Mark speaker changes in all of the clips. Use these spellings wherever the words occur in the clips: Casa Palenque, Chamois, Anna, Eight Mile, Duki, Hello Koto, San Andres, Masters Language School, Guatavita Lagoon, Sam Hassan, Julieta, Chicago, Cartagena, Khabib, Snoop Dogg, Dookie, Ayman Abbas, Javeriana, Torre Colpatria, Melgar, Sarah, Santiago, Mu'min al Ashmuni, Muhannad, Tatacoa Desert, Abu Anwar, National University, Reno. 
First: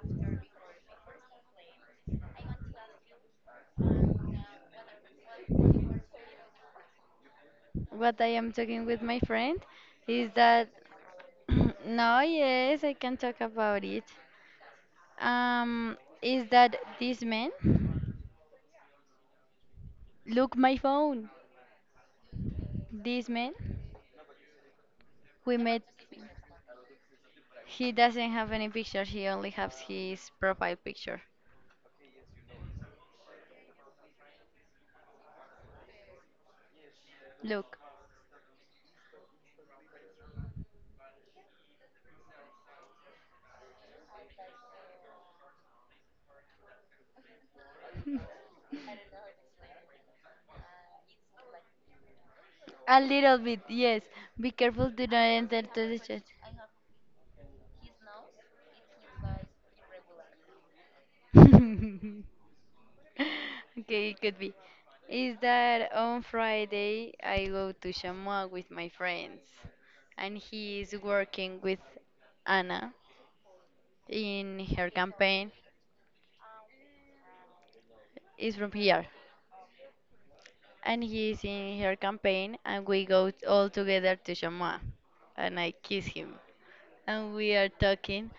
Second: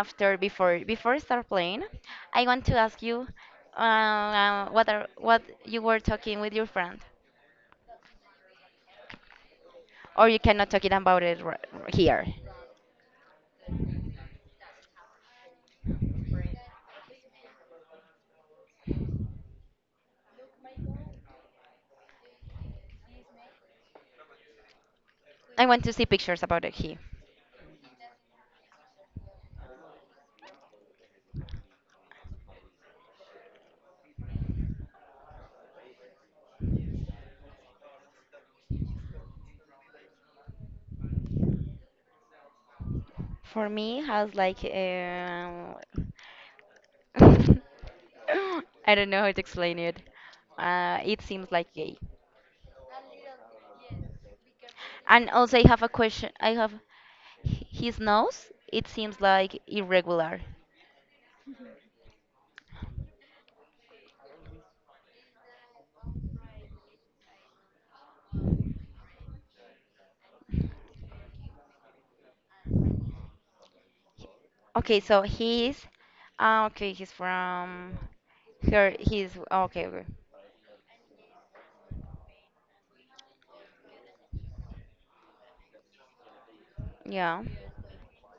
Speaker 1: after before before I start playing, I want to ask you what you were talking with your friend,
Speaker 2: What I am talking with my friend
Speaker 1: or
Speaker 2: is
Speaker 1: you
Speaker 2: that.
Speaker 1: cannot talk it about it
Speaker 2: No,
Speaker 1: here.
Speaker 2: yes, I can talk about it. Is that this man? Look my phone. This man we
Speaker 1: I
Speaker 2: met.
Speaker 1: want to see pictures about it here.
Speaker 2: He doesn't have any picture. He only has his profile picture. Look,
Speaker 1: For me, has like I don't know how to explain it. It seems like gay.
Speaker 2: a little bit. Yes. Be careful. Do
Speaker 1: And
Speaker 2: not
Speaker 1: also,
Speaker 2: enter
Speaker 1: I
Speaker 2: to
Speaker 1: have a
Speaker 2: the chat.
Speaker 1: question. I have his nose. It seems like irregular.
Speaker 2: Okay, it could be. Is that on Friday I go to Chamois with my friends, and he is working with Anna in her
Speaker 1: Okay, so
Speaker 2: campaign.
Speaker 1: he's ah okay, he's from
Speaker 2: Is from
Speaker 1: here
Speaker 2: here,
Speaker 1: he's oh, okay, okay.
Speaker 2: and he is in her campaign, and we go all together to Chamois, and I kiss him. And
Speaker 1: Yeah.
Speaker 2: we are talking,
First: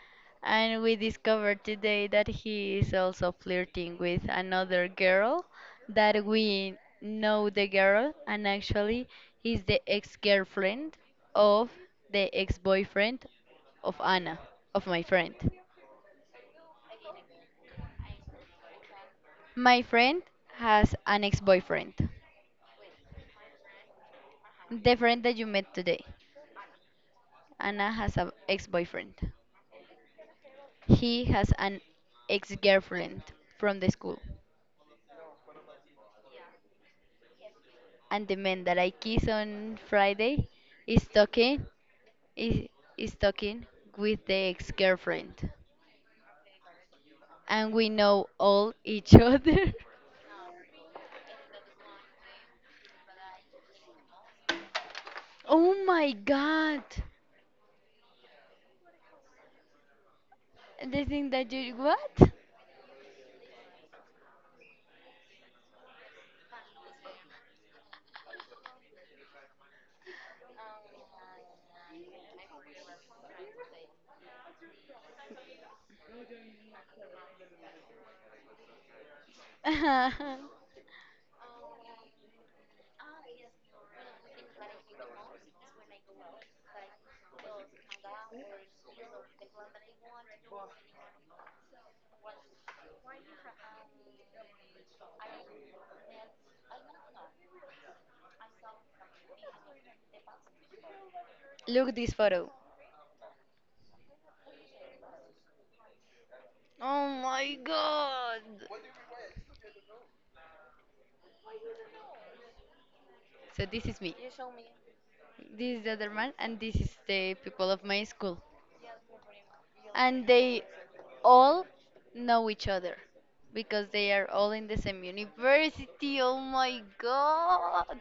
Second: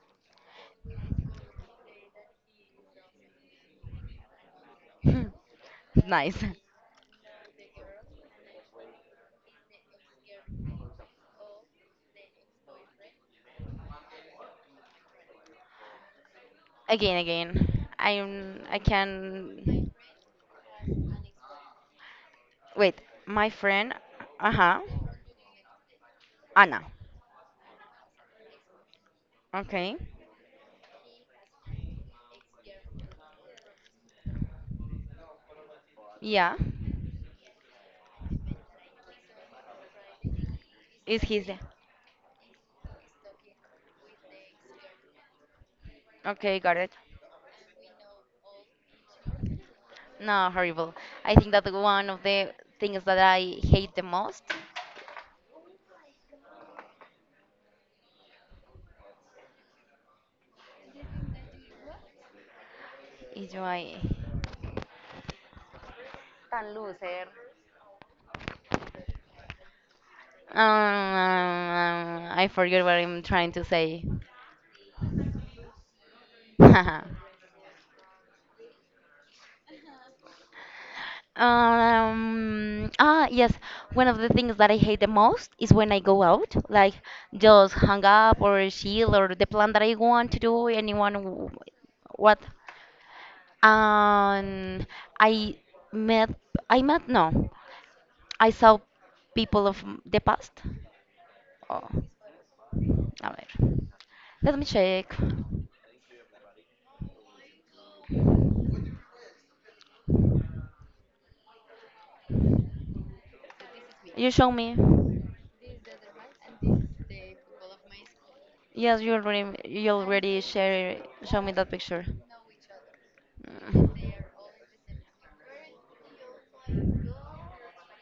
Speaker 2: and we discovered today that he is also flirting with another girl that
Speaker 1: Nice.
Speaker 2: we know the girl, and actually is the ex-girlfriend of the ex-boyfriend of Anna, of my friend.
Speaker 1: Again, again. I
Speaker 2: My
Speaker 1: can
Speaker 2: friend has an ex-boyfriend,
Speaker 1: wait, my friend uh-huh.
Speaker 2: the friend that you met today.
Speaker 1: Anna.
Speaker 2: Anna has an ex-boyfriend.
Speaker 1: Okay.
Speaker 2: He has an ex-girlfriend from the school.
Speaker 1: Yeah.
Speaker 2: And the man that I kissed on Friday is
Speaker 1: Is his
Speaker 2: talking is, is talking with the ex-girlfriend.
Speaker 1: okay, got it.
Speaker 2: And we know all each other.
Speaker 1: No, horrible. I think that one of the things that I hate the most
Speaker 2: Oh my god. The thing that you what?
Speaker 1: is why um, I forget what I'm trying to say. Yes. One of the things that I hate the most is when I go out, like just hang up or chill or the plan that I want to do, anyone, what. And I met, I met, no, I saw people of the past. Oh,
Speaker 2: Look this photo.
Speaker 1: a ver. Let me check.
Speaker 2: Oh my god. So this is me.
Speaker 1: You show me.
Speaker 2: This is the other man and this is the people of my school.
Speaker 1: Yes, you
Speaker 2: And
Speaker 1: already
Speaker 2: they
Speaker 1: share, show me
Speaker 2: all
Speaker 1: that picture.
Speaker 2: know each other because they
Speaker 1: Mm.
Speaker 2: are all in the same university. Oh my god!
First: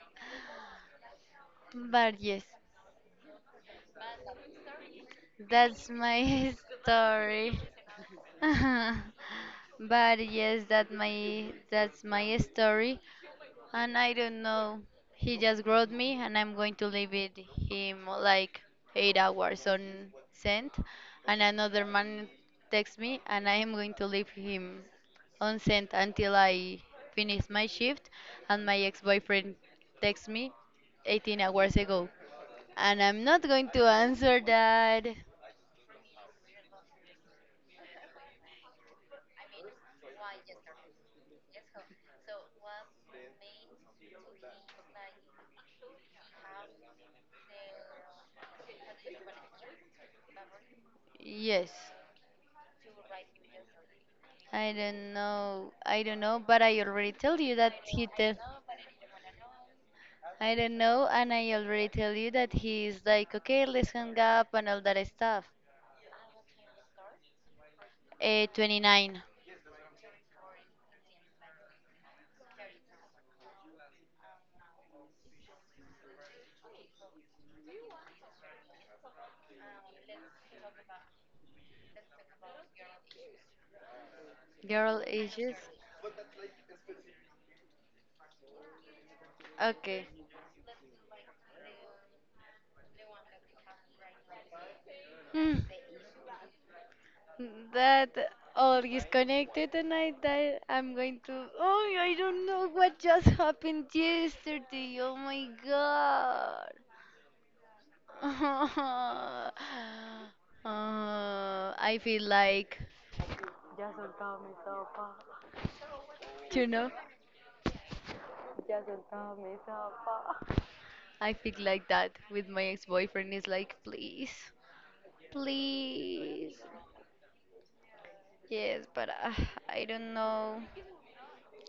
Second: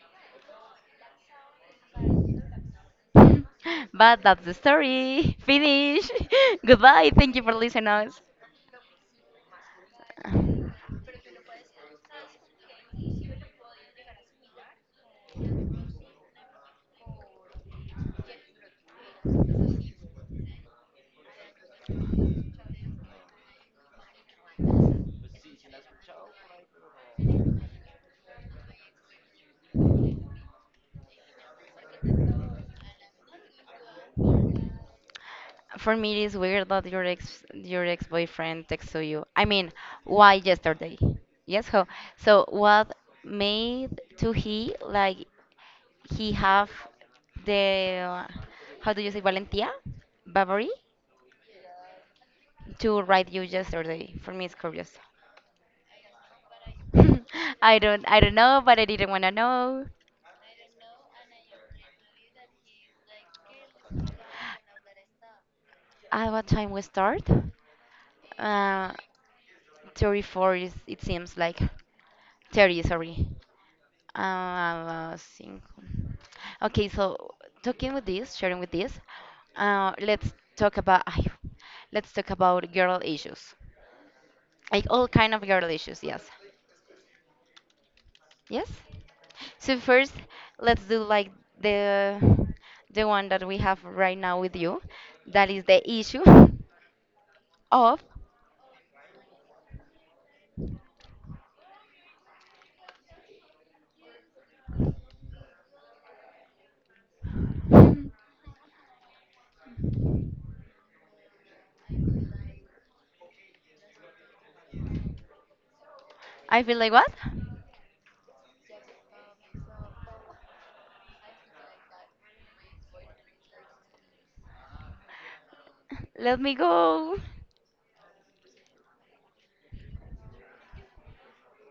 Speaker 2: But yes,
Speaker 1: But that's the story.
Speaker 2: that's
Speaker 1: Finish.
Speaker 2: my
Speaker 1: Goodbye. Thank you for
Speaker 2: story.
Speaker 1: listening us.
Speaker 2: But yes, that's my story, and I don't know. He just wrote me, and I'm going to leave it him like 8 hours on sent, and another man text me, and I am going to leave him on send until I finish my shift, and my ex-boyfriend texts me 18 hours ago, and I'm not going to answer that.
Speaker 1: For me, it is weird that your ex boyfriend texts to you. I mean, why yesterday? Yes, ho. So what made to he like he have the how do you say valentia, bravery
Speaker 2: Yes,
Speaker 1: to write you yesterday? For me, it's
Speaker 2: I
Speaker 1: curious.
Speaker 2: don't know. I don't know, but I already tell you that
Speaker 1: I don't
Speaker 2: he
Speaker 1: I
Speaker 2: tell.
Speaker 1: don't know, but I didn't wanna know.
Speaker 2: I don't know, and I already tell you that he's like, okay, let's hang up and all that stuff.
Speaker 1: At what time we start? Uh,
Speaker 2: 29.
Speaker 1: 34 is, it seems like 30, sorry. Cinco. Okay, so talking with this, sharing with this, let's talk about ay, let's talk about girl issues, like
Speaker 2: Girl
Speaker 1: all kind of
Speaker 2: ages.
Speaker 1: girl issues. Yes, yes. So
Speaker 2: Okay.
Speaker 1: first, let's do like the the one that we have right now with you. That
Speaker 2: Hmm.
Speaker 1: is the issue of
Speaker 2: That all is connected and I that I'm going to. Oh, I don't know what just happened yesterday. Oh my god. I feel like
Speaker 1: I
Speaker 2: you
Speaker 1: feel like
Speaker 2: know
Speaker 1: what?
Speaker 2: I feel like that with my ex-boyfriend is like please,
Speaker 1: Let me
Speaker 2: please,
Speaker 1: go.
Speaker 2: yes, but I don't know.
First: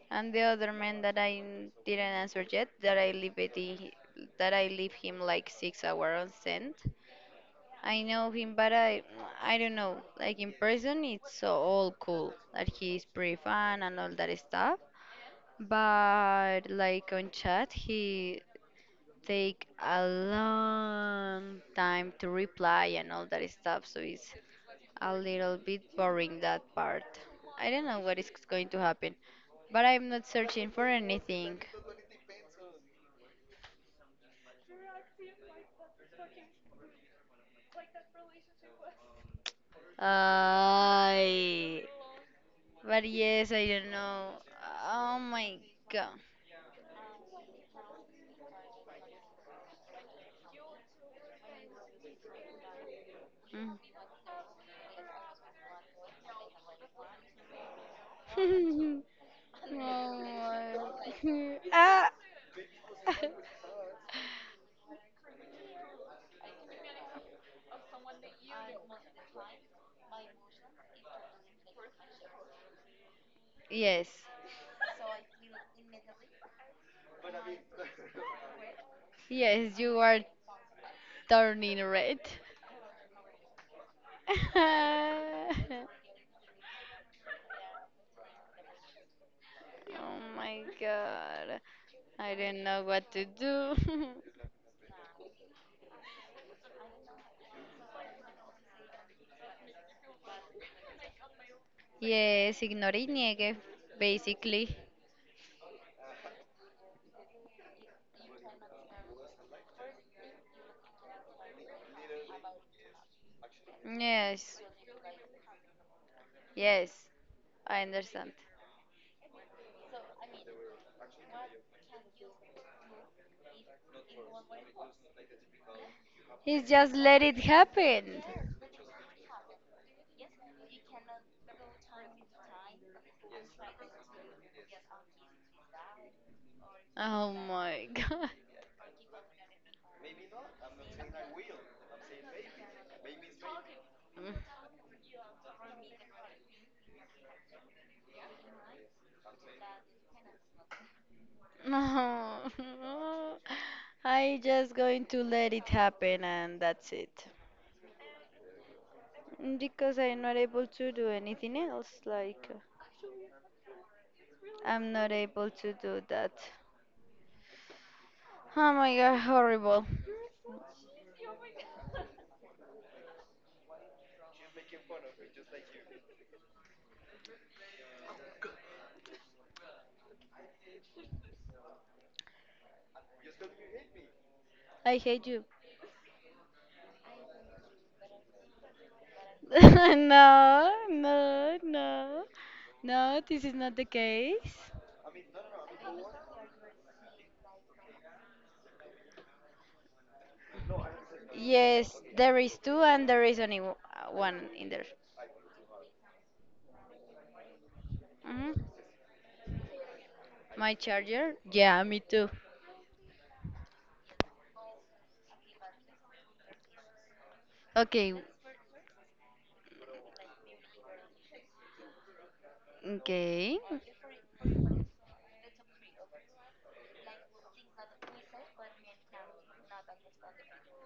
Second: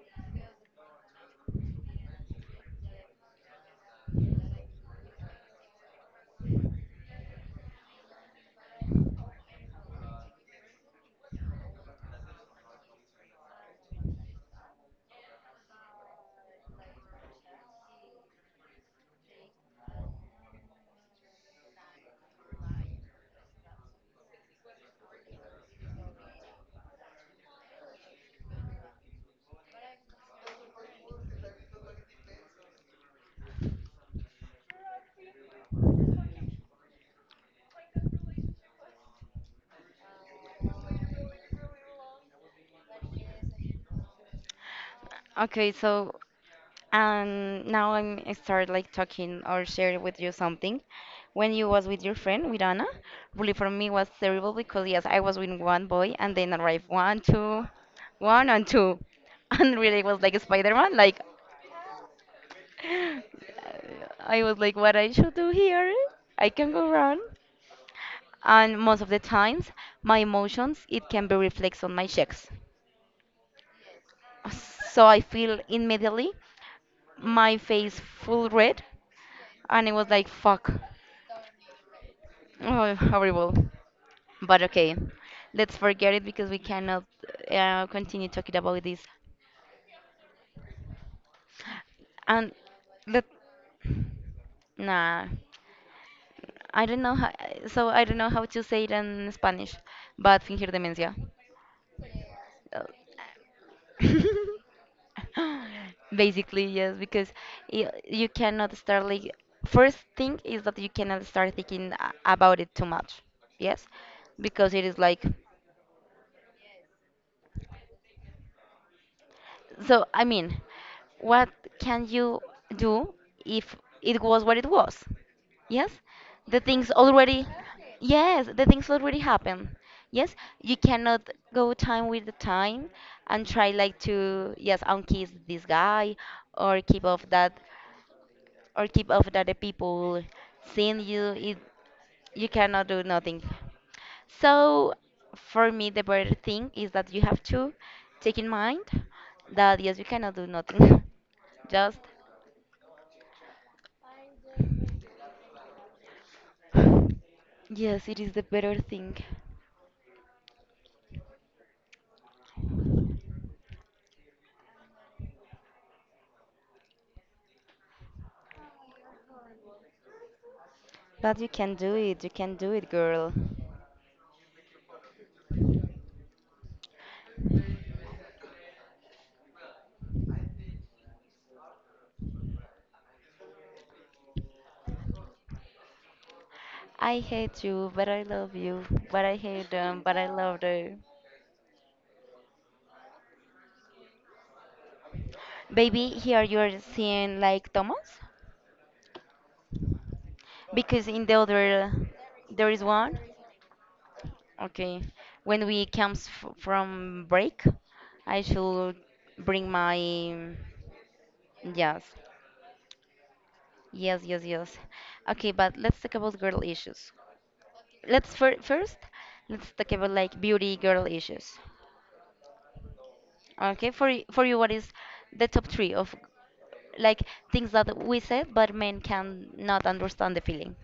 Speaker 2: And the other man that didn't answer yet, that I leave him like 6 hours on send. I know him, but I don't know. Like in person, it's so all cool. That he's pretty fun and all that stuff. But like on chat, he take a long time to reply and all that stuff. So it's a little bit boring that part. I don't know what is going to happen, but I'm not searching for anything. I. But yes, I don't know. Oh my
Speaker 1: Okay, so
Speaker 2: god.
Speaker 1: now I start like talking or share with you something. When you was with your friend with Anna, really for
Speaker 2: Mm.
Speaker 1: me was terrible because yes, I was with one boy and then arrived one, two, one and two, and really was like a
Speaker 2: Oh
Speaker 1: Spider-Man. Like
Speaker 2: my. ah.
Speaker 1: I was like, what I should do here? I can go wrong. And most of the times, my emotions it can be reflected on my cheeks.
Speaker 2: Yes.
Speaker 1: So I feel immediately my face full red
Speaker 2: Yes,
Speaker 1: and it
Speaker 2: you
Speaker 1: was
Speaker 2: are
Speaker 1: like fuck
Speaker 2: turning red.
Speaker 1: oh, horrible but okay
Speaker 2: Oh
Speaker 1: let's forget it because we cannot continue talking about this
Speaker 2: my god. I
Speaker 1: and
Speaker 2: don't know what to
Speaker 1: let
Speaker 2: do.
Speaker 1: nah I don't know how, so I don't know how to say it in Spanish but fingir demencia
Speaker 2: Yes,
Speaker 1: Uh,
Speaker 2: ignore y niegue, basically.
Speaker 1: basically yes because you cannot start like first thing is that you cannot start thinking about it too much yes
Speaker 2: Yes,
Speaker 1: because it is like
Speaker 2: yes, I understand.
Speaker 1: So, I mean, what can you do if it was what it was? Yes, the
Speaker 2: It's
Speaker 1: things
Speaker 2: just let it
Speaker 1: already.
Speaker 2: happen.
Speaker 1: Yes, the things already happen. Yes, you cannot go time with the time and try like to yes unkiss this guy or keep off
Speaker 2: Oh
Speaker 1: that
Speaker 2: my god.
Speaker 1: or keep off that the people seeing you. It you cannot do nothing. So for me, the better thing is that you have to take in mind that yes, you cannot do nothing. Just
Speaker 2: No. I just going to let it happen and that's it.
Speaker 1: yes, it is the better thing.
Speaker 2: Mm, because I'm not able to do anything else. Like, I'm not able to do that. Oh my god, horrible.
Speaker 1: But you can do it, you can do it, girl.
Speaker 2: I hate you.
Speaker 1: I hate you, but I love you. But I hate them, but I love
Speaker 2: No,
Speaker 1: them.
Speaker 2: no, no. No, this is not the case.
Speaker 1: Baby, here you are seeing like Thomas, because in the other
Speaker 2: Yes, there is
Speaker 1: there
Speaker 2: two,
Speaker 1: is
Speaker 2: and
Speaker 1: one.
Speaker 2: there is only one in there.
Speaker 1: Okay, when we comes f from break, I
Speaker 2: Hmm.
Speaker 1: should bring my
Speaker 2: My charger? Yeah, me
Speaker 1: Yes,
Speaker 2: too.
Speaker 1: yes, Okay, but let's talk about girl issues.
Speaker 2: Okay,
Speaker 1: Let's first let's talk about like beauty girl issues.
Speaker 2: okay.
Speaker 1: Okay, for for you, what is the top three of like things that we said, but men can not understand the feeling?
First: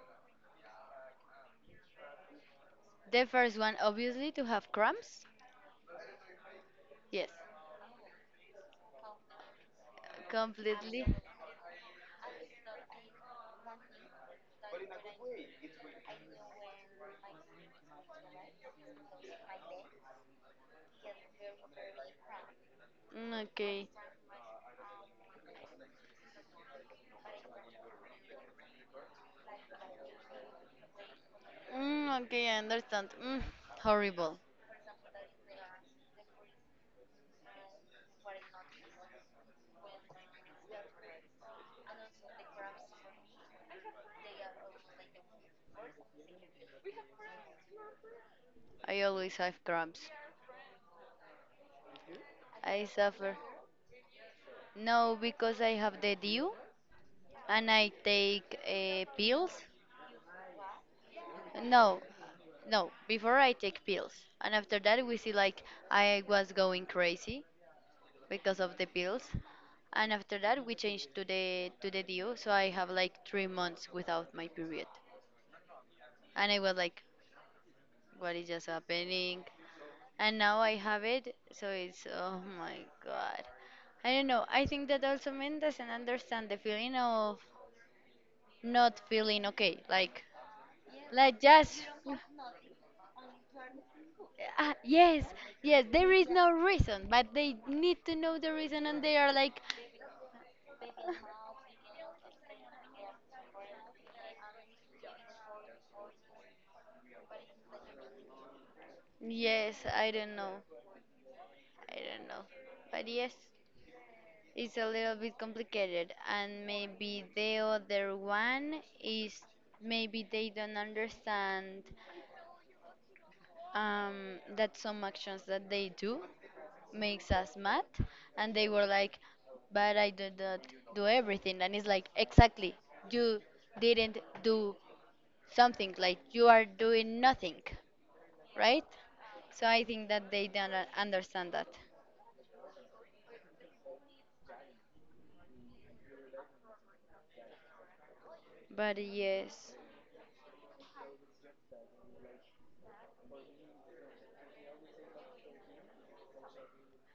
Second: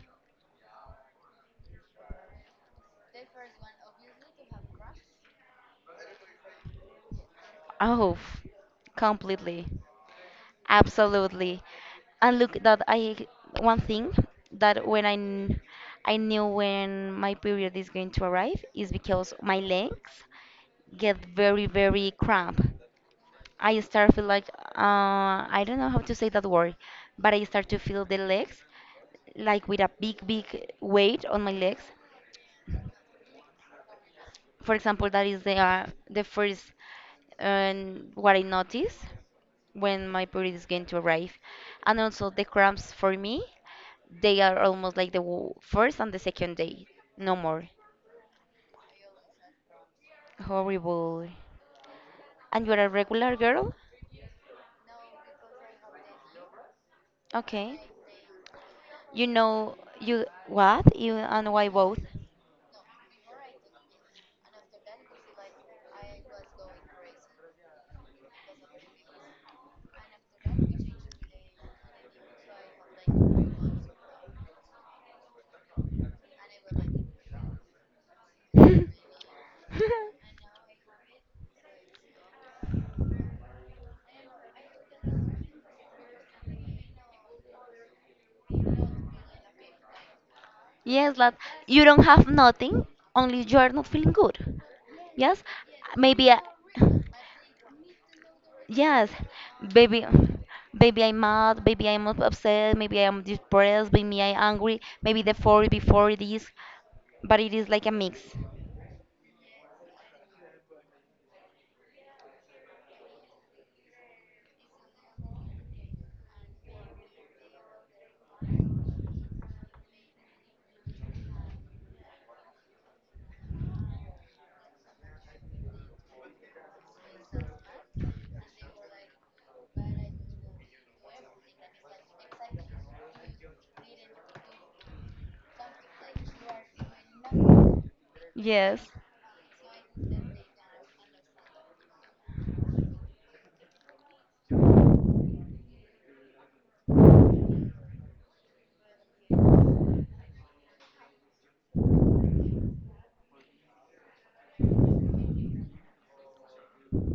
Speaker 2: The first one, obviously, to have cramps. Yes,
Speaker 1: Oh, completely.
Speaker 2: completely.
Speaker 1: Absolutely. And look that I one thing that when I kn- I knew when my period is going to arrive is because my legs get very very cramp.
Speaker 2: Mm,
Speaker 1: I
Speaker 2: okay.
Speaker 1: start feel like I don't know how to say that word, but I start to feel the legs like with a big big weight on my legs
Speaker 2: Mm, okay, I understand. Mm, horrible.
Speaker 1: for example, that is the first what I notice when my period is going to arrive, and also the cramps for me, they are almost like the first and the second day, no more.
Speaker 2: I always have cramps.
Speaker 1: Horrible. And
Speaker 2: I
Speaker 1: you're a
Speaker 2: suffer.
Speaker 1: regular girl?
Speaker 2: No, because I have the dew and
Speaker 1: Okay.
Speaker 2: I take
Speaker 1: You
Speaker 2: pills.
Speaker 1: know you what? You and why both?
Speaker 2: No, no, before I take pills. And after that, we see like I was going crazy because of the pills. And after that, we changed to the D.U. So I have like 3 months without my period. And I was like, what is just happening? And now I have it. So it's oh my god. I don't know. I think that also men doesn't understand the feeling of not feeling okay.
Speaker 1: Yes, lad.
Speaker 2: Like just.
Speaker 1: You don't have nothing, only you are not feeling good.
Speaker 2: Ah, yes,
Speaker 1: Yes?
Speaker 2: yes, there
Speaker 1: Maybe
Speaker 2: is
Speaker 1: I.
Speaker 2: no reason, but they need to know the reason and
Speaker 1: Yes,
Speaker 2: they are like,
Speaker 1: baby, baby, I'm mad. Baby, upset. Maybe I'm depressed. Maybe I'm angry. Maybe the four before this, but it is like a mix.
Speaker 2: yes, I don't know, I don't know. But yes, it's a little bit complicated, and maybe the other one is maybe they don't understand that some actions that they do makes us mad and they were like but I did not do everything and it's like exactly you didn't do something like you are doing nothing,
Speaker 1: Yes.
Speaker 2: right? So I think that they don't understand that, but yes,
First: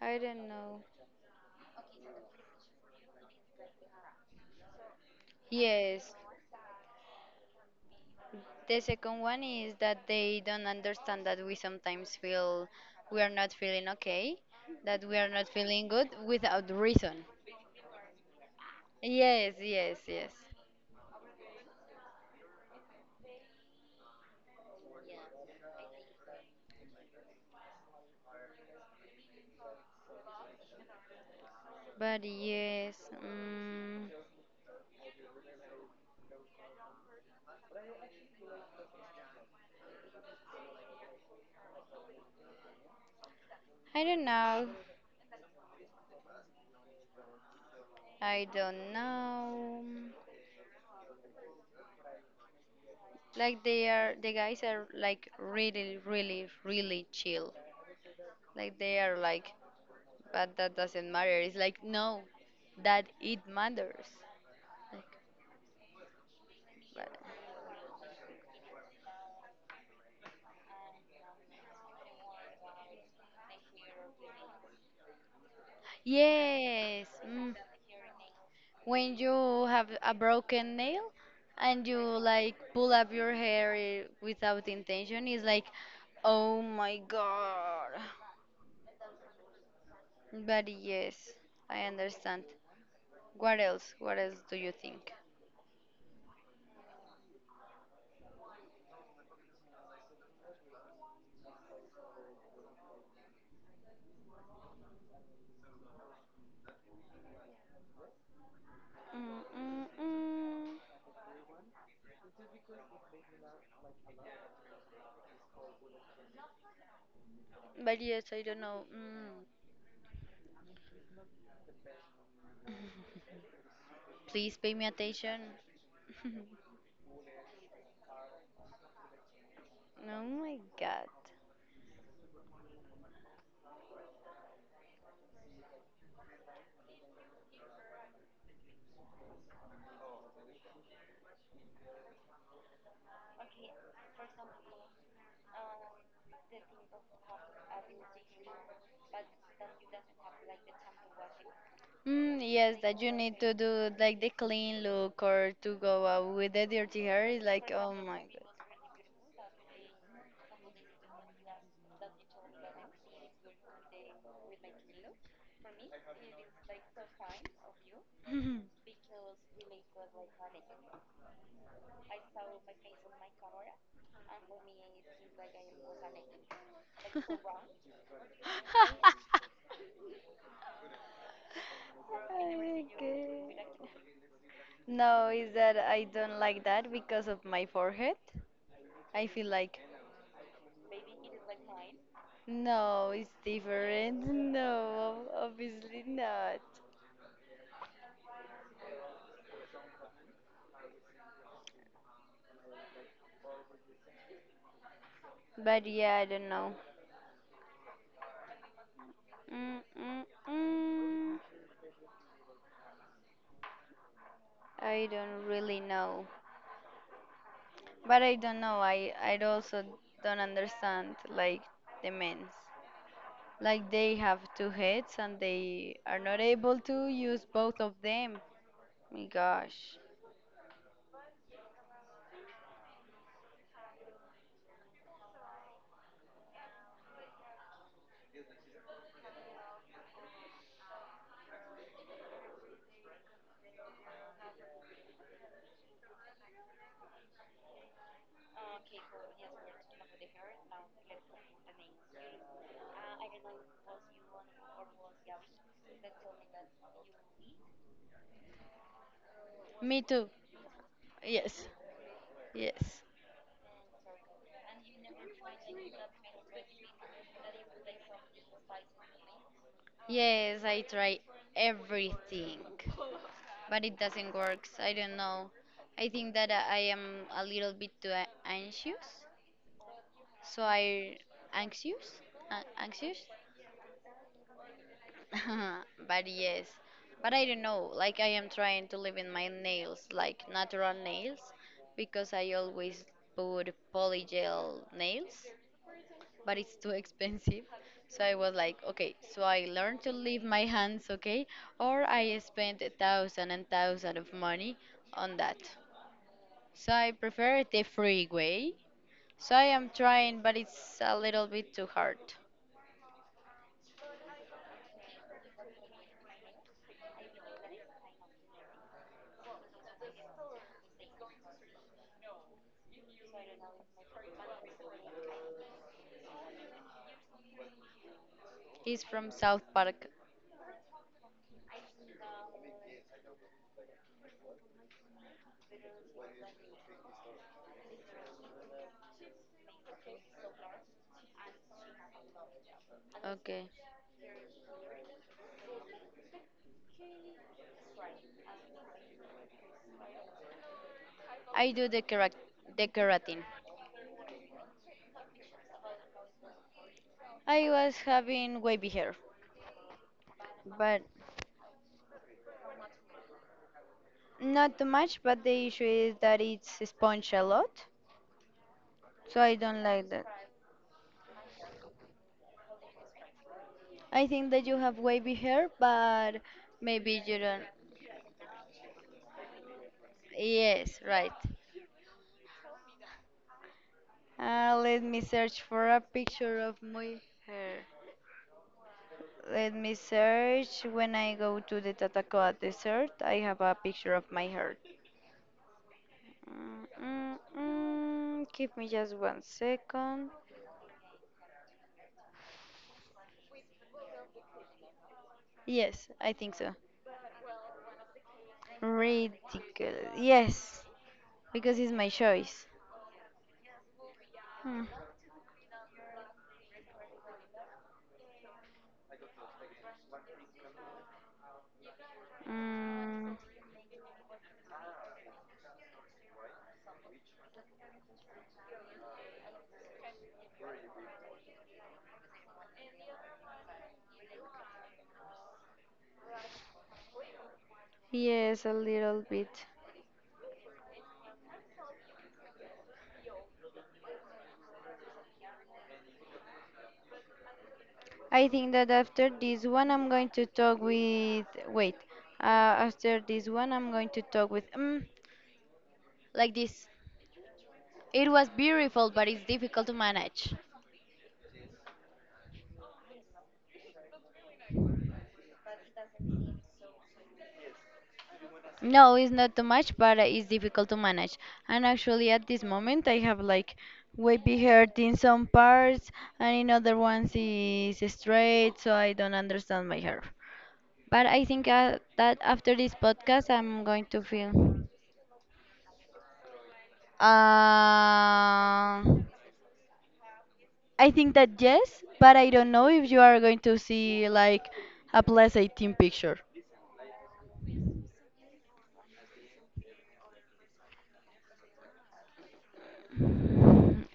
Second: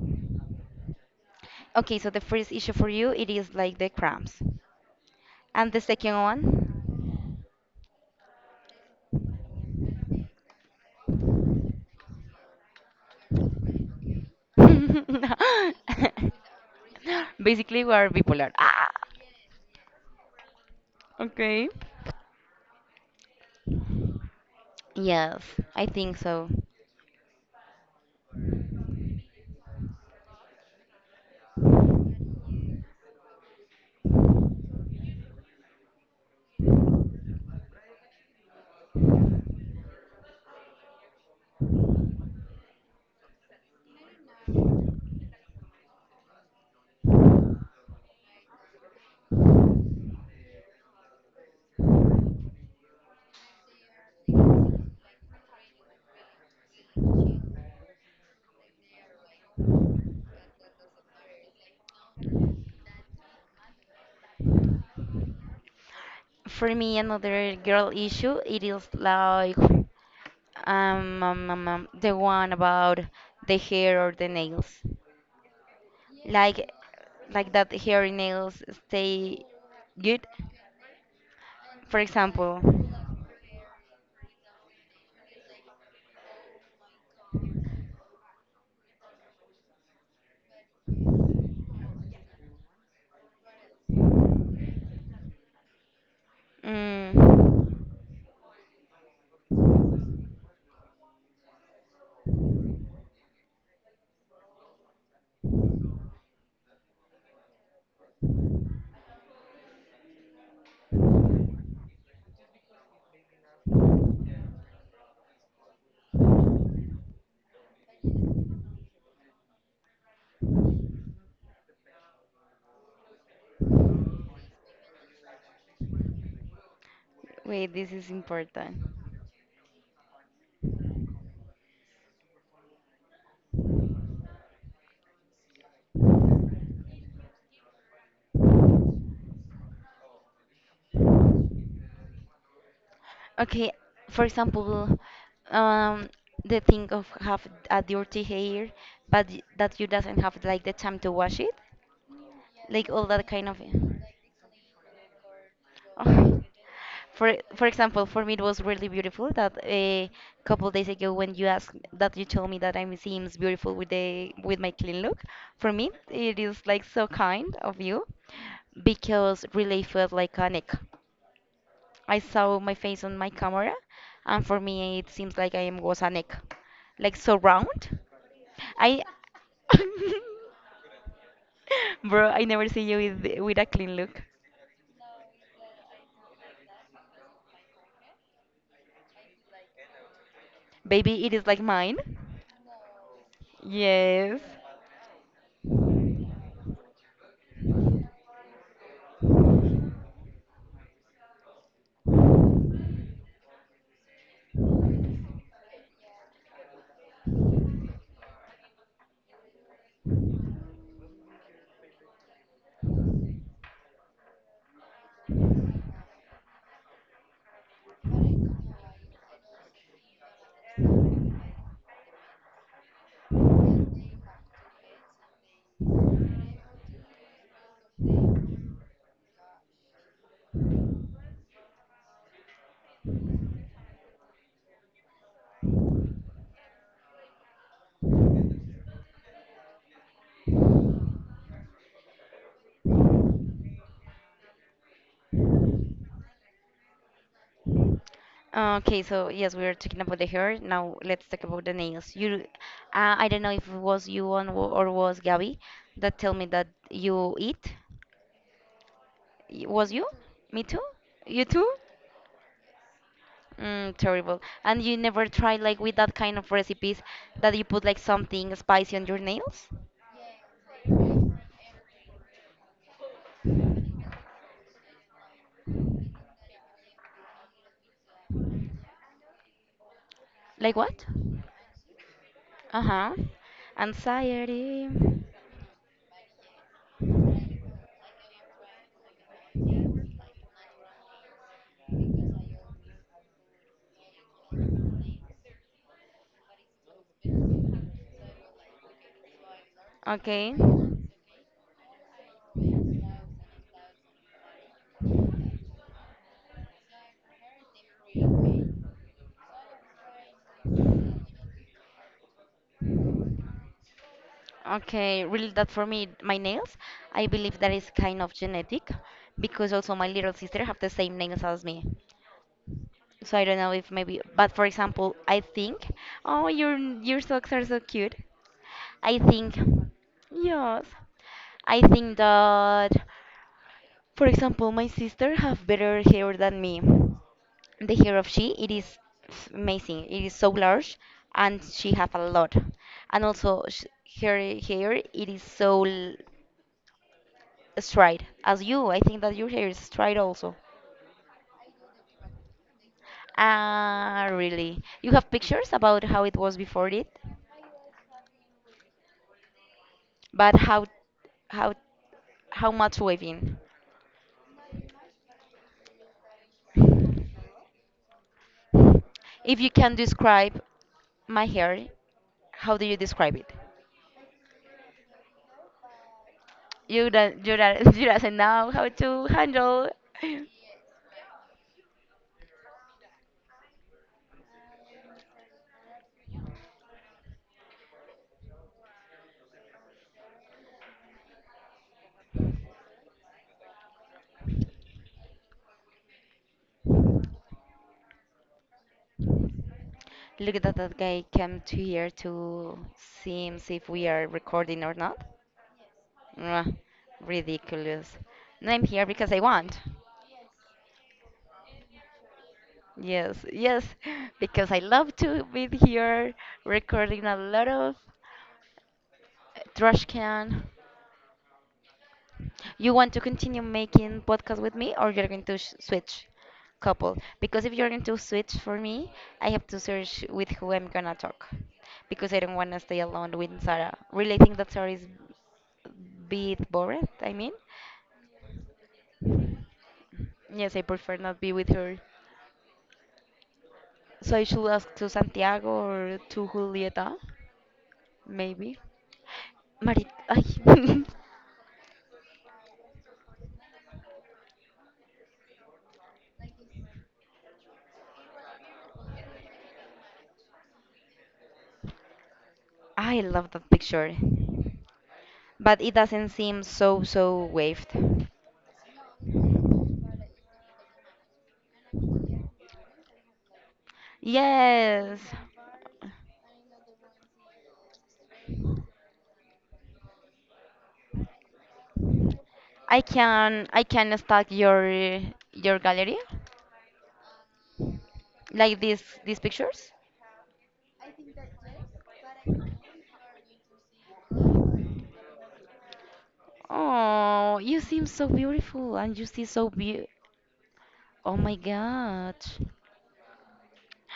Speaker 2: I don't know.
Speaker 1: Okay, so the first issue for you, it is like the cramps, and the second
Speaker 2: Yes,
Speaker 1: one,
Speaker 2: the second one is that they don't understand that we sometimes feel we are not feeling okay, that we are not feeling good without reason.
Speaker 1: basically we are bipolar. Ah.
Speaker 2: Yes, yes, yes.
Speaker 1: Okay. Yes, I think so.
Speaker 2: But yes, mm, I don't know. I don't know. Like they are, the guys are like really, really, really chill. Like they are like, but that doesn't matter. It's like no, that it matters. Like,
Speaker 1: For me,
Speaker 2: but,
Speaker 1: another girl issue, it is like the one about the hair or the nails. Like
Speaker 2: yes.
Speaker 1: like
Speaker 2: Mm.
Speaker 1: that hair and nails
Speaker 2: When
Speaker 1: stay
Speaker 2: you have a
Speaker 1: good.
Speaker 2: broken nail and you
Speaker 1: For
Speaker 2: like
Speaker 1: example,
Speaker 2: pull up your hair without intention, it's like, oh my god. But yes, I understand. What else? What else do you think?
Speaker 1: mm,
Speaker 2: Mm, mm, mm. But yes, I don't know. Mm. Please pay me attention. Oh
Speaker 1: wait, this is important.
Speaker 2: my god.
Speaker 1: Okay, for example, um, the thing of have a dirty hair, but that you doesn't have like the time to wash it,
Speaker 2: Mm, yes,
Speaker 1: like
Speaker 2: that
Speaker 1: all
Speaker 2: you
Speaker 1: that
Speaker 2: need
Speaker 1: kind
Speaker 2: to
Speaker 1: of.
Speaker 2: do like the clean look or to go out with the dirty hair
Speaker 1: For
Speaker 2: is
Speaker 1: for
Speaker 2: like, oh
Speaker 1: example,
Speaker 2: my.
Speaker 1: for me it was really beautiful that a couple days ago when you asked that you told me that I'm seems beautiful with the with my clean look. For me, it is like so kind of you because really felt like a neck. I saw my face on my camera, and for me it seems like I am was a neck, like so round. I, bro, I
Speaker 2: Oh
Speaker 1: never see
Speaker 2: my
Speaker 1: you with a
Speaker 2: God.
Speaker 1: clean look.
Speaker 2: No, is that I don't like that because of my forehead. I feel like,
Speaker 1: Baby, it is like mine.
Speaker 2: no, it's different.
Speaker 1: Yes.
Speaker 2: No, obviously not. But yeah, I don't know. Mm, mm, mm. I don't really know. But I don't know. I also don't understand like the men's. Like they have two heads and they are not able to use both of them. My gosh.
Speaker 1: Okay, so yes, we were talking about the hair. Now let's talk about the nails. You, I don't know if it was you on, or was Gabby that tell me that you eat. Was
Speaker 2: Me
Speaker 1: you?
Speaker 2: too.
Speaker 1: Me too? You
Speaker 2: Yes.
Speaker 1: too?
Speaker 2: Yes.
Speaker 1: Mm, terrible. And you never try like with that kind of recipes that you put like something spicy on your nails?
Speaker 2: Yes, I try everything, but it doesn't work. I don't know. I think that I am a little bit too anxious. So
Speaker 1: Like what?
Speaker 2: I anxious,
Speaker 1: Uh-huh.
Speaker 2: anxious.
Speaker 1: Anxiety.
Speaker 2: But yes, but I don't know. Like I am trying to live in my nails, like natural nails, because I always put polygel nails, but it's too expensive. So I was like, okay, so I learned to leave
Speaker 1: Okay.
Speaker 2: my hands, okay, or I spend a thousand and thousand of money on that. So I prefer the free way. So I am trying, but it's a little bit too hard.
Speaker 1: Okay, really, that for me, my nails, I believe that is kind of genetic because also my little sister have the same nails as me. So I don't know if maybe, but for example, I think, oh, your socks are so cute.
Speaker 2: He's
Speaker 1: I
Speaker 2: from
Speaker 1: think,
Speaker 2: South Park.
Speaker 1: yes, I think that, for example, my sister have better hair than me. The hair of she, it is amazing. It is so large, and she have a lot, and also
Speaker 2: Okay.
Speaker 1: sh her hair, it is so. Straight. As you, I think that your hair is straight also.
Speaker 2: I do the, the keratin.
Speaker 1: Ah, really? You have pictures about how it was before it,
Speaker 2: I was having wavy hair,
Speaker 1: but
Speaker 2: but
Speaker 1: how how much waving?
Speaker 2: not too much. But the issue is that it's sponge a lot, so I
Speaker 1: If you
Speaker 2: don't
Speaker 1: can
Speaker 2: like that.
Speaker 1: describe my hair, how do you describe it?
Speaker 2: I think that you have wavy hair, but
Speaker 1: You
Speaker 2: maybe you
Speaker 1: don't you
Speaker 2: don't.
Speaker 1: don't you doesn't know how to handle.
Speaker 2: Yes, right. Let me search for a picture of my hair. Let me search. When I go to the Tatacoa Desert, I have a picture of my hair. Mm, mm, mm. Give me just one second.
Speaker 1: Look at that, that guy came to here to see him, see if we are recording or not.
Speaker 2: Yes, I think
Speaker 1: Mwah,
Speaker 2: so.
Speaker 1: ridiculous. No, I'm here because I want.
Speaker 2: Ridiculous. Yes, because it's my choice.
Speaker 1: Yes, yes, because I
Speaker 2: Hmm.
Speaker 1: love to be here recording a lot of trash can. You want to
Speaker 2: Mm,
Speaker 1: continue making podcast with me, or you're going to sh switch couple? Because if you're going to switch for me, I have to search with who I'm gonna talk, because I don't want to stay alone with Sarah. Really, I think that Sarah is a bit bored. I mean.
Speaker 2: yes, a little bit.
Speaker 1: Yes, I prefer not be with her. So I should ask to Santiago or to Julieta,
Speaker 2: I think
Speaker 1: maybe.
Speaker 2: that after this one,
Speaker 1: Marit,
Speaker 2: I'm going
Speaker 1: ay.
Speaker 2: to talk with. Wait. After this one, I'm going to talk with. Mm, like this. It was beautiful, but it's difficult to manage.
Speaker 1: I love that picture, but it doesn't seem so waved.
Speaker 2: No, it's not too much, but it's difficult to manage. And actually, at this moment, I have like wavy hair in
Speaker 1: Yes,
Speaker 2: some parts, and in other ones it's straight, so I don't understand my hair. But I think that after this
Speaker 1: I
Speaker 2: podcast,
Speaker 1: can I
Speaker 2: I'm going
Speaker 1: can
Speaker 2: to
Speaker 1: stalk
Speaker 2: feel.
Speaker 1: your gallery like
Speaker 2: Uh,
Speaker 1: this these pictures.
Speaker 2: I think that yes, but I don't know if you are going to see like a plus 18 picture.
Speaker 1: Oh, you seem so beautiful and you see so be. Oh my God.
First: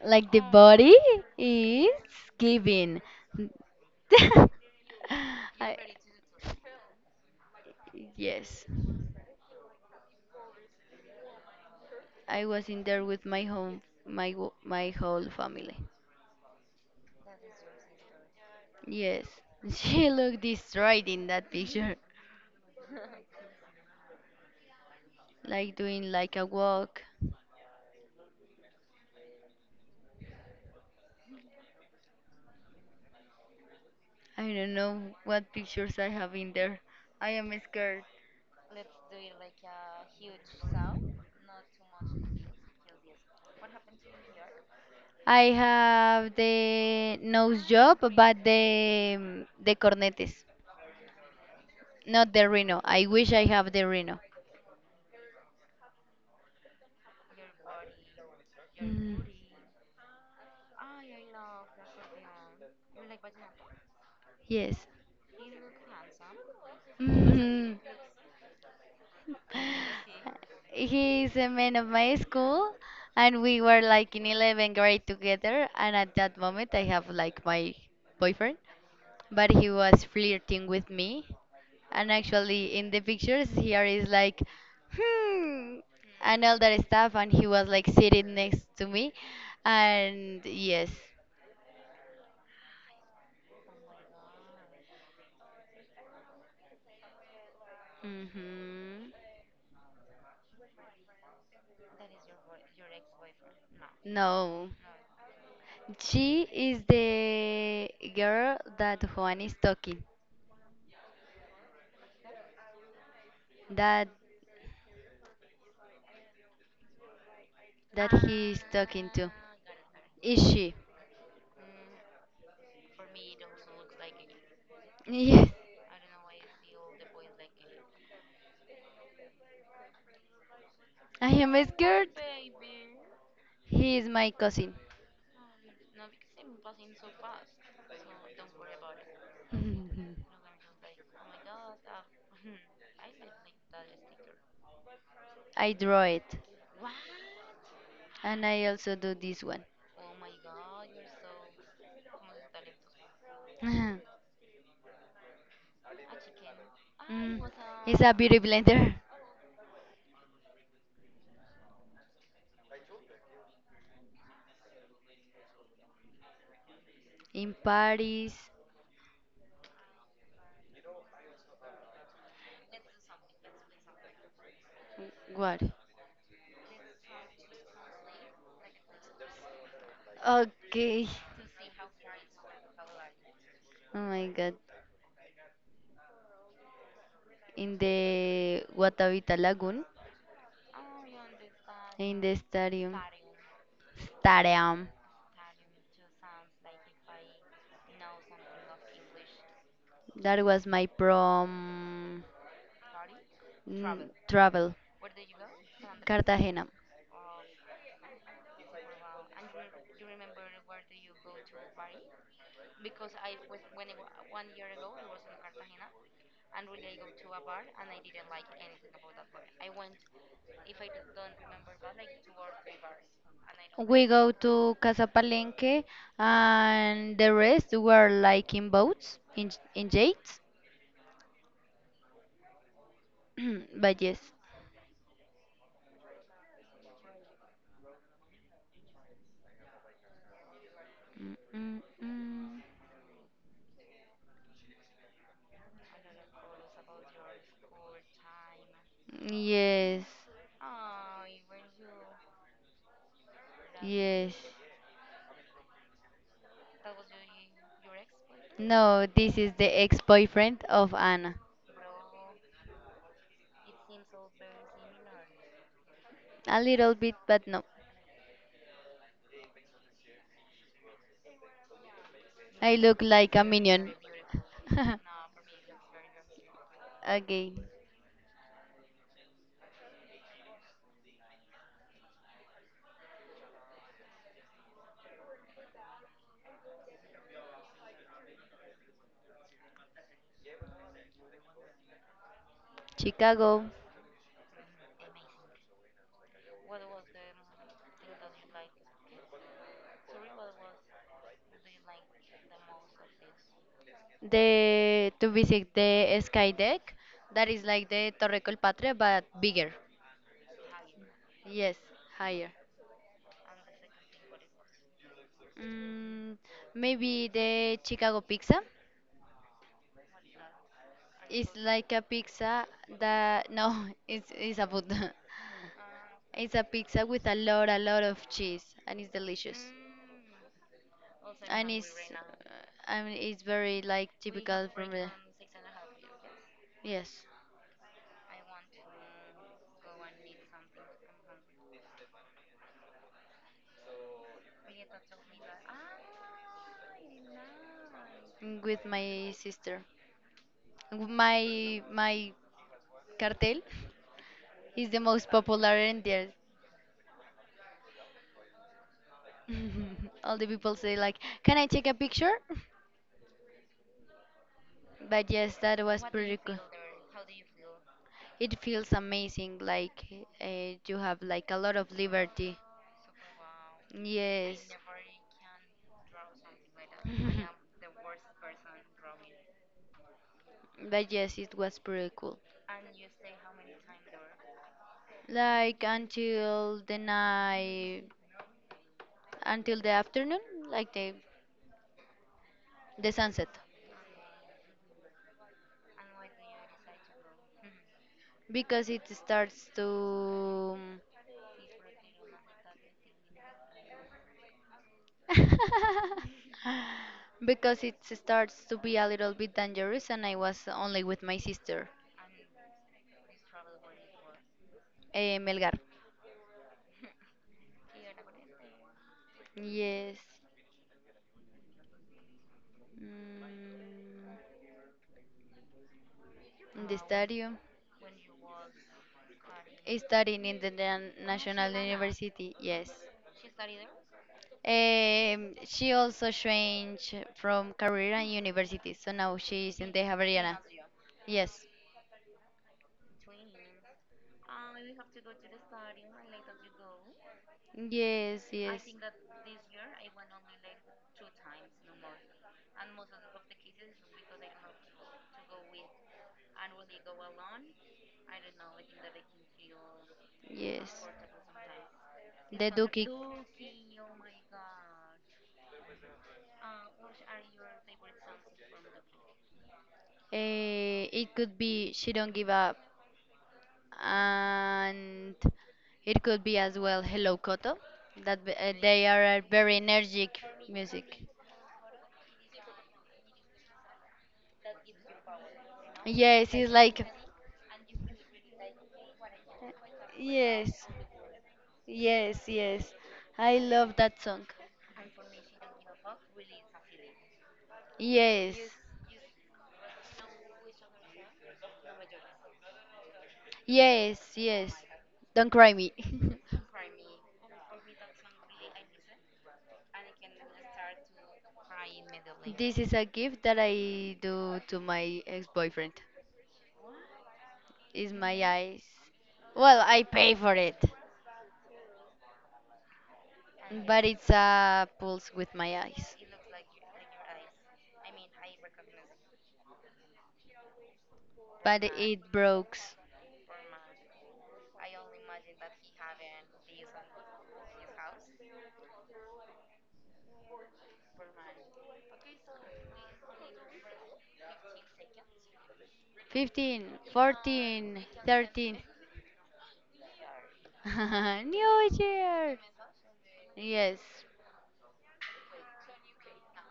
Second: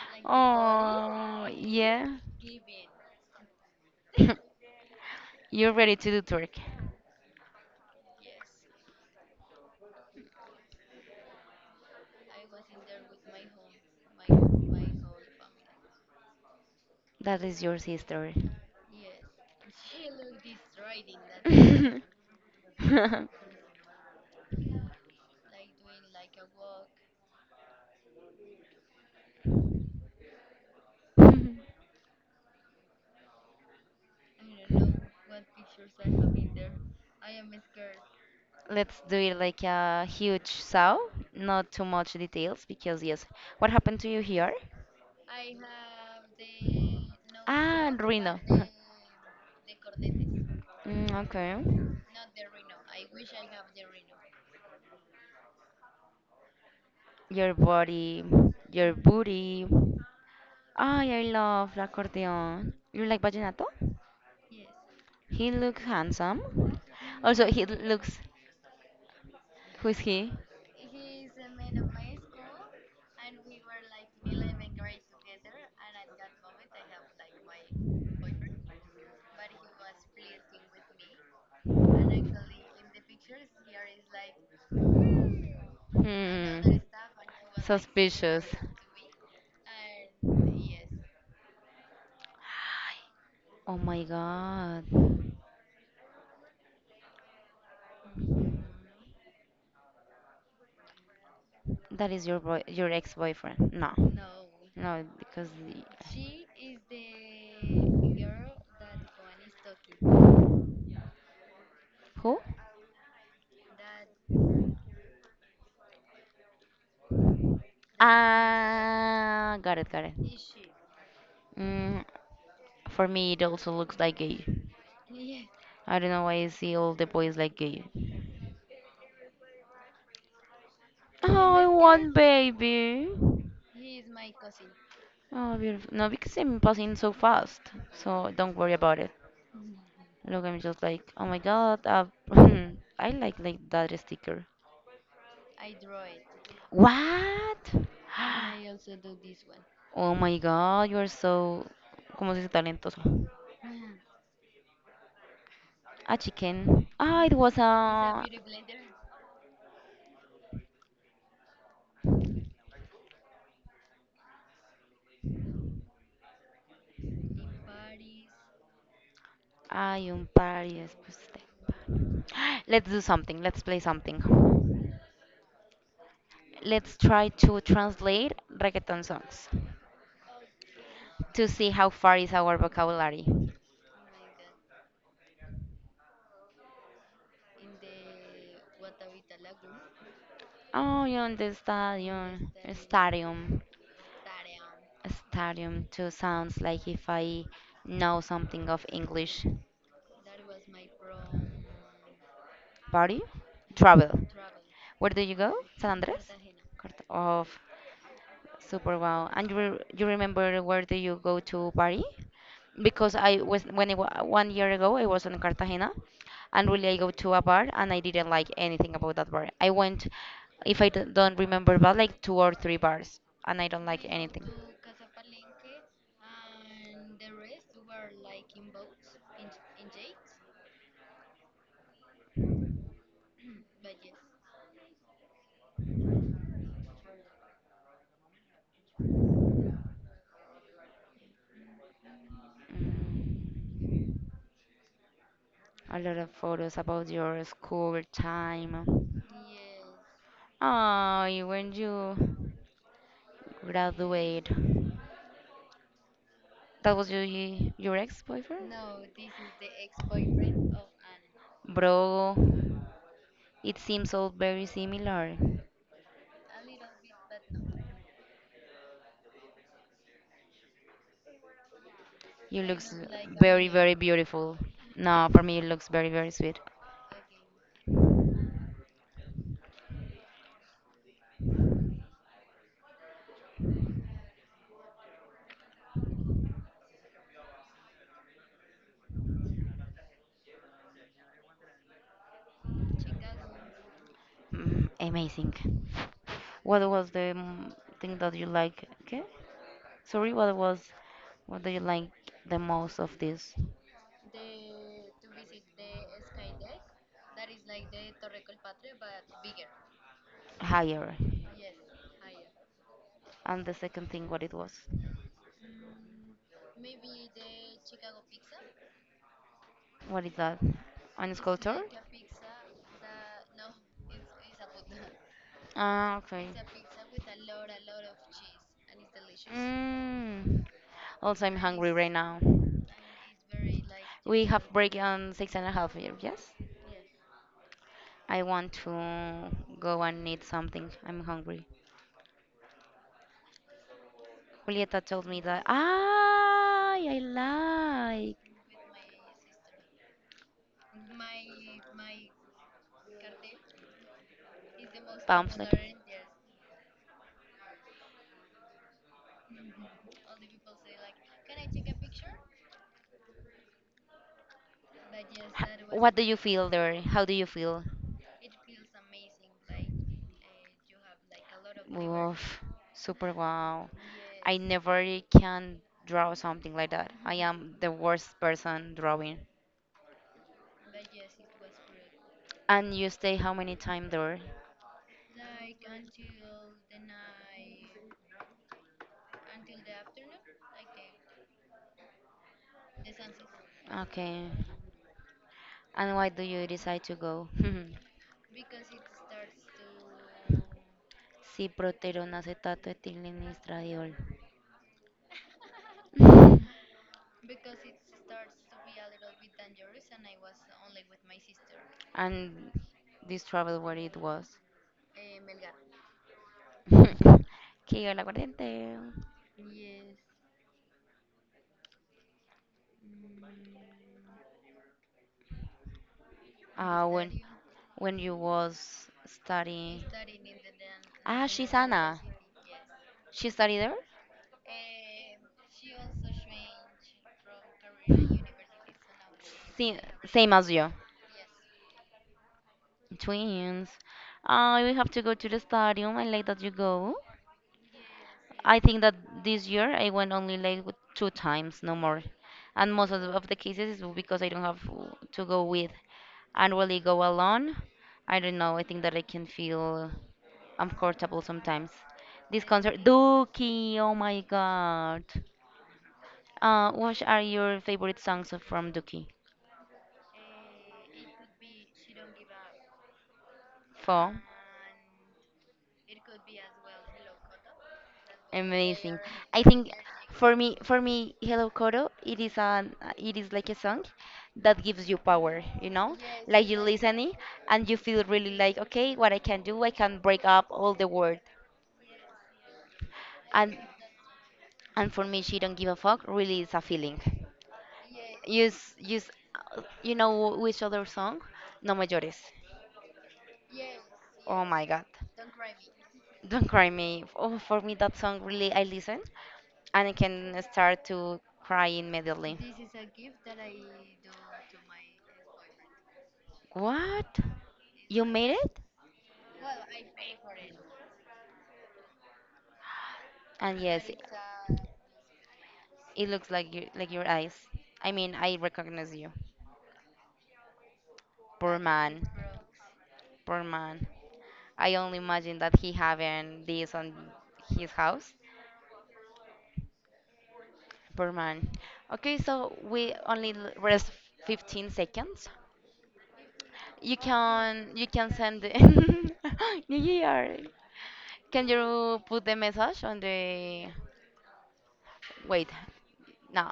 Speaker 2: Like the body
Speaker 1: Oh
Speaker 2: is
Speaker 1: yeah.
Speaker 2: giving.
Speaker 1: You're
Speaker 2: I,
Speaker 1: ready to do twerk.
Speaker 2: yes, I was in there with my home, my whole family.
Speaker 1: That is your sister.
Speaker 2: Yes, she looked destroyed in that picture. Like doing like a walk. I don't know what pictures I have in there. I am scared.
Speaker 1: Let's do it like a huge sow, not too much details because yes. What happened to you here?
Speaker 2: I have the nose
Speaker 1: Ah,
Speaker 2: job, but
Speaker 1: Reno.
Speaker 2: the cornetes,
Speaker 1: Mm, okay.
Speaker 2: not the rhino. I wish I have the rhino.
Speaker 1: Your body, your
Speaker 2: Mm,
Speaker 1: booty. Ay, I love la acordeón. You like vallenato?
Speaker 2: yes.
Speaker 1: He looks handsome. Also,
Speaker 2: Mhm.
Speaker 1: he looks. Who is he?
Speaker 2: He is a man of my school, and we were like in 11th grade together. And at that moment, I have like my boyfriend, but he was flirting with me. And actually, in the pictures, here is like, hmm, and all
Speaker 1: Hmm.
Speaker 2: that stuff. And he was like sitting
Speaker 1: Suspicious.
Speaker 2: next to me, and yes,
Speaker 1: Oh my god.
Speaker 2: hmm,
Speaker 1: That is your boy, your ex-boyfriend. No.
Speaker 2: no.
Speaker 1: No, because the-
Speaker 2: She is the girl that Juan is talking,
Speaker 1: who?
Speaker 2: that that he is talking to.
Speaker 1: Ah, got it, got it.
Speaker 2: Is she?
Speaker 1: Mm, for me, it also looks like gay.
Speaker 2: Yes.
Speaker 1: I don't know why I see all the boys like gay.
Speaker 2: I am
Speaker 1: Oh, I
Speaker 2: scared.
Speaker 1: want baby.
Speaker 2: He is my cousin.
Speaker 1: Oh, beautiful. No, because I'm passing so fast, so don't worry about it. Look, I'm just like, oh my god, I like that sticker.
Speaker 2: I draw it,
Speaker 1: What?
Speaker 2: and
Speaker 1: And
Speaker 2: I also do this one.
Speaker 1: Oh my god, you are so, ¿cómo se dice talentoso? A chicken. Ah, it
Speaker 2: Mm,
Speaker 1: was
Speaker 2: it's a beauty blender. In Paris,
Speaker 1: ay, un par y después te par. Let's do something. Let's play something.
Speaker 2: what?
Speaker 1: Let's try to translate reggaeton songs
Speaker 2: Okay.
Speaker 1: to see how far is our vocabulary.
Speaker 2: Oh my God. In the Guatavita Lagoon,
Speaker 1: Oh, yeah, the
Speaker 2: in the stadium. Stadium.
Speaker 1: stadium. Too sounds like if I know something of English.
Speaker 2: That was my prom,
Speaker 1: Party,
Speaker 2: mm,
Speaker 1: travel.
Speaker 2: travel.
Speaker 1: Where do you go? San Andres?
Speaker 2: Cartagena.
Speaker 1: Of super wow. And you, you remember where do you go to party? Because I was when 1 year ago I was in Cartagena, and really I go to a bar and I didn't like anything about that bar. I went, if I don't remember, but like two or three bars, and I don't
Speaker 2: We
Speaker 1: like
Speaker 2: go
Speaker 1: anything.
Speaker 2: to Casa Palenque, and the rest were like in boats, in yachts. But yes, mm, mm, mm.
Speaker 1: Mm, a lot of photos about your school time.
Speaker 2: Yes,
Speaker 1: Oh, when you
Speaker 2: yes.
Speaker 1: graduate, that was your ex-boyfriend?
Speaker 2: No, this is the ex-boyfriend of Anna.
Speaker 1: Of. Bro, it seems all very similar.
Speaker 2: A little bit, but no.
Speaker 1: You I
Speaker 2: I
Speaker 1: looks
Speaker 2: look
Speaker 1: a
Speaker 2: like a
Speaker 1: very
Speaker 2: minion.
Speaker 1: very beautiful. No, for me it looks very very sweet.
Speaker 2: Okay, Chicago.
Speaker 1: Mm, amazing. What was the thing that you like? Okay? Sorry, what was what do you like the most of this
Speaker 2: The to visit the sky deck that is like the Torre Colpatria but bigger.
Speaker 1: higher?
Speaker 2: Yes, higher.
Speaker 1: And the second thing, what it was?
Speaker 2: Mm, maybe the Chicago pizza.
Speaker 1: What is that? An
Speaker 2: It's
Speaker 1: sculpture?
Speaker 2: like a pizza that no, it's a food.
Speaker 1: Ah, okay.
Speaker 2: It's a pizza with a lot of cheese, and it's delicious.
Speaker 1: Mm. Also, I'm
Speaker 2: And it's,
Speaker 1: hungry right now.
Speaker 2: I mean, it's very like
Speaker 1: We
Speaker 2: typical
Speaker 1: have
Speaker 2: from
Speaker 1: break
Speaker 2: the.
Speaker 1: on six and a half here, yes?
Speaker 2: Yes,
Speaker 1: I want to go and eat something. I'm hungry. Julieta told me that. Ah, I like
Speaker 2: mm, with my sister. My cartel is the most
Speaker 1: pamphlet.
Speaker 2: popular
Speaker 1: H-
Speaker 2: in there. All the people say like, "Can I take a picture?" But yes, that was
Speaker 1: What do you
Speaker 2: pretty cool.
Speaker 1: feel there? How do you feel?
Speaker 2: It feels amazing. Like you have like a lot of liberty.
Speaker 1: Oof, super wow. I
Speaker 2: Yes.
Speaker 1: never can draw something like that. I am the worst person drawing.
Speaker 2: But yes, it was pretty cool.
Speaker 1: And you stay how many time there?
Speaker 2: Like until the night, until the afternoon, like the. The sunset.
Speaker 1: Okay. And why do you decide to go?
Speaker 2: Because it starts to.
Speaker 1: Ciproterone acetato ethylene estradiol.
Speaker 2: Because it starts to be a little bit dangerous, and I was only with my sister,
Speaker 1: And this travel where it was.
Speaker 2: Melgar.
Speaker 1: Que el aguardiente.
Speaker 2: Yes. Mm. In the
Speaker 1: When
Speaker 2: stadium,
Speaker 1: you was studying.
Speaker 2: studying in the
Speaker 1: Ah,
Speaker 2: National
Speaker 1: she's Anna.
Speaker 2: University, yes.
Speaker 1: She studied there.
Speaker 2: She also changed from career and university, so now she is in
Speaker 1: Same,
Speaker 2: the
Speaker 1: same
Speaker 2: Javeriana.
Speaker 1: as you.
Speaker 2: Yes,
Speaker 1: Twins. We have to go to the stadium. I like that you go.
Speaker 2: yes,
Speaker 1: I
Speaker 2: yes.
Speaker 1: think that this year I went only like with two times, no more. And most of the cases is because I don't have w- to go with. And really go alone, I don't know. I think that I can feel
Speaker 2: Yes.
Speaker 1: uncomfortable sometimes. This
Speaker 2: The
Speaker 1: concert,
Speaker 2: Duki.
Speaker 1: Dookie, oh my God. What are your favorite songs from Dookie?
Speaker 2: It could be she don't give up,
Speaker 1: Four.
Speaker 2: and it could be as well Hello Koto. That they
Speaker 1: Amazing.
Speaker 2: are a
Speaker 1: I
Speaker 2: very
Speaker 1: think
Speaker 2: energetic
Speaker 1: for
Speaker 2: music.
Speaker 1: me, Hello Coro, it is like a song that gives you power, you know? Yes,
Speaker 2: Yes,
Speaker 1: like
Speaker 2: it's
Speaker 1: you exactly.
Speaker 2: like
Speaker 1: Listen it and you feel really like, okay, what I can do, I can break up
Speaker 2: yes,
Speaker 1: all the world.
Speaker 2: yes, yes. I
Speaker 1: And
Speaker 2: love that song.
Speaker 1: and for me, she don't give a fuck really is a feeling. Yes.
Speaker 2: Yes,
Speaker 1: Use you know which other song? No mayores.
Speaker 2: yes,
Speaker 1: Oh
Speaker 2: yes.
Speaker 1: my God.
Speaker 2: Don't cry me.
Speaker 1: Don't cry me. Oh, for me that song really I listen and I can start to cry immediately.
Speaker 2: This is a gift that I do to my ex-boyfriend.
Speaker 1: What?
Speaker 2: Is
Speaker 1: You like
Speaker 2: my
Speaker 1: made it?
Speaker 2: eyes. Well, I pay for it.
Speaker 1: And
Speaker 2: Okay, but
Speaker 1: yes,
Speaker 2: it's a pulse with my eyes.
Speaker 1: it looks like you, like your eyes. I mean, I recognize you. Poor
Speaker 2: But
Speaker 1: man,
Speaker 2: it broke.
Speaker 1: poor man. I only imagine that he having this on his house. Poor man. Okay, so we only l- rest 15 seconds.
Speaker 2: 15,
Speaker 1: You can you
Speaker 2: 14,
Speaker 1: can send the
Speaker 2: 13.
Speaker 1: New Year. Can
Speaker 2: New
Speaker 1: you put the
Speaker 2: Year!
Speaker 1: message on the.
Speaker 2: Yes,
Speaker 1: Wait, no.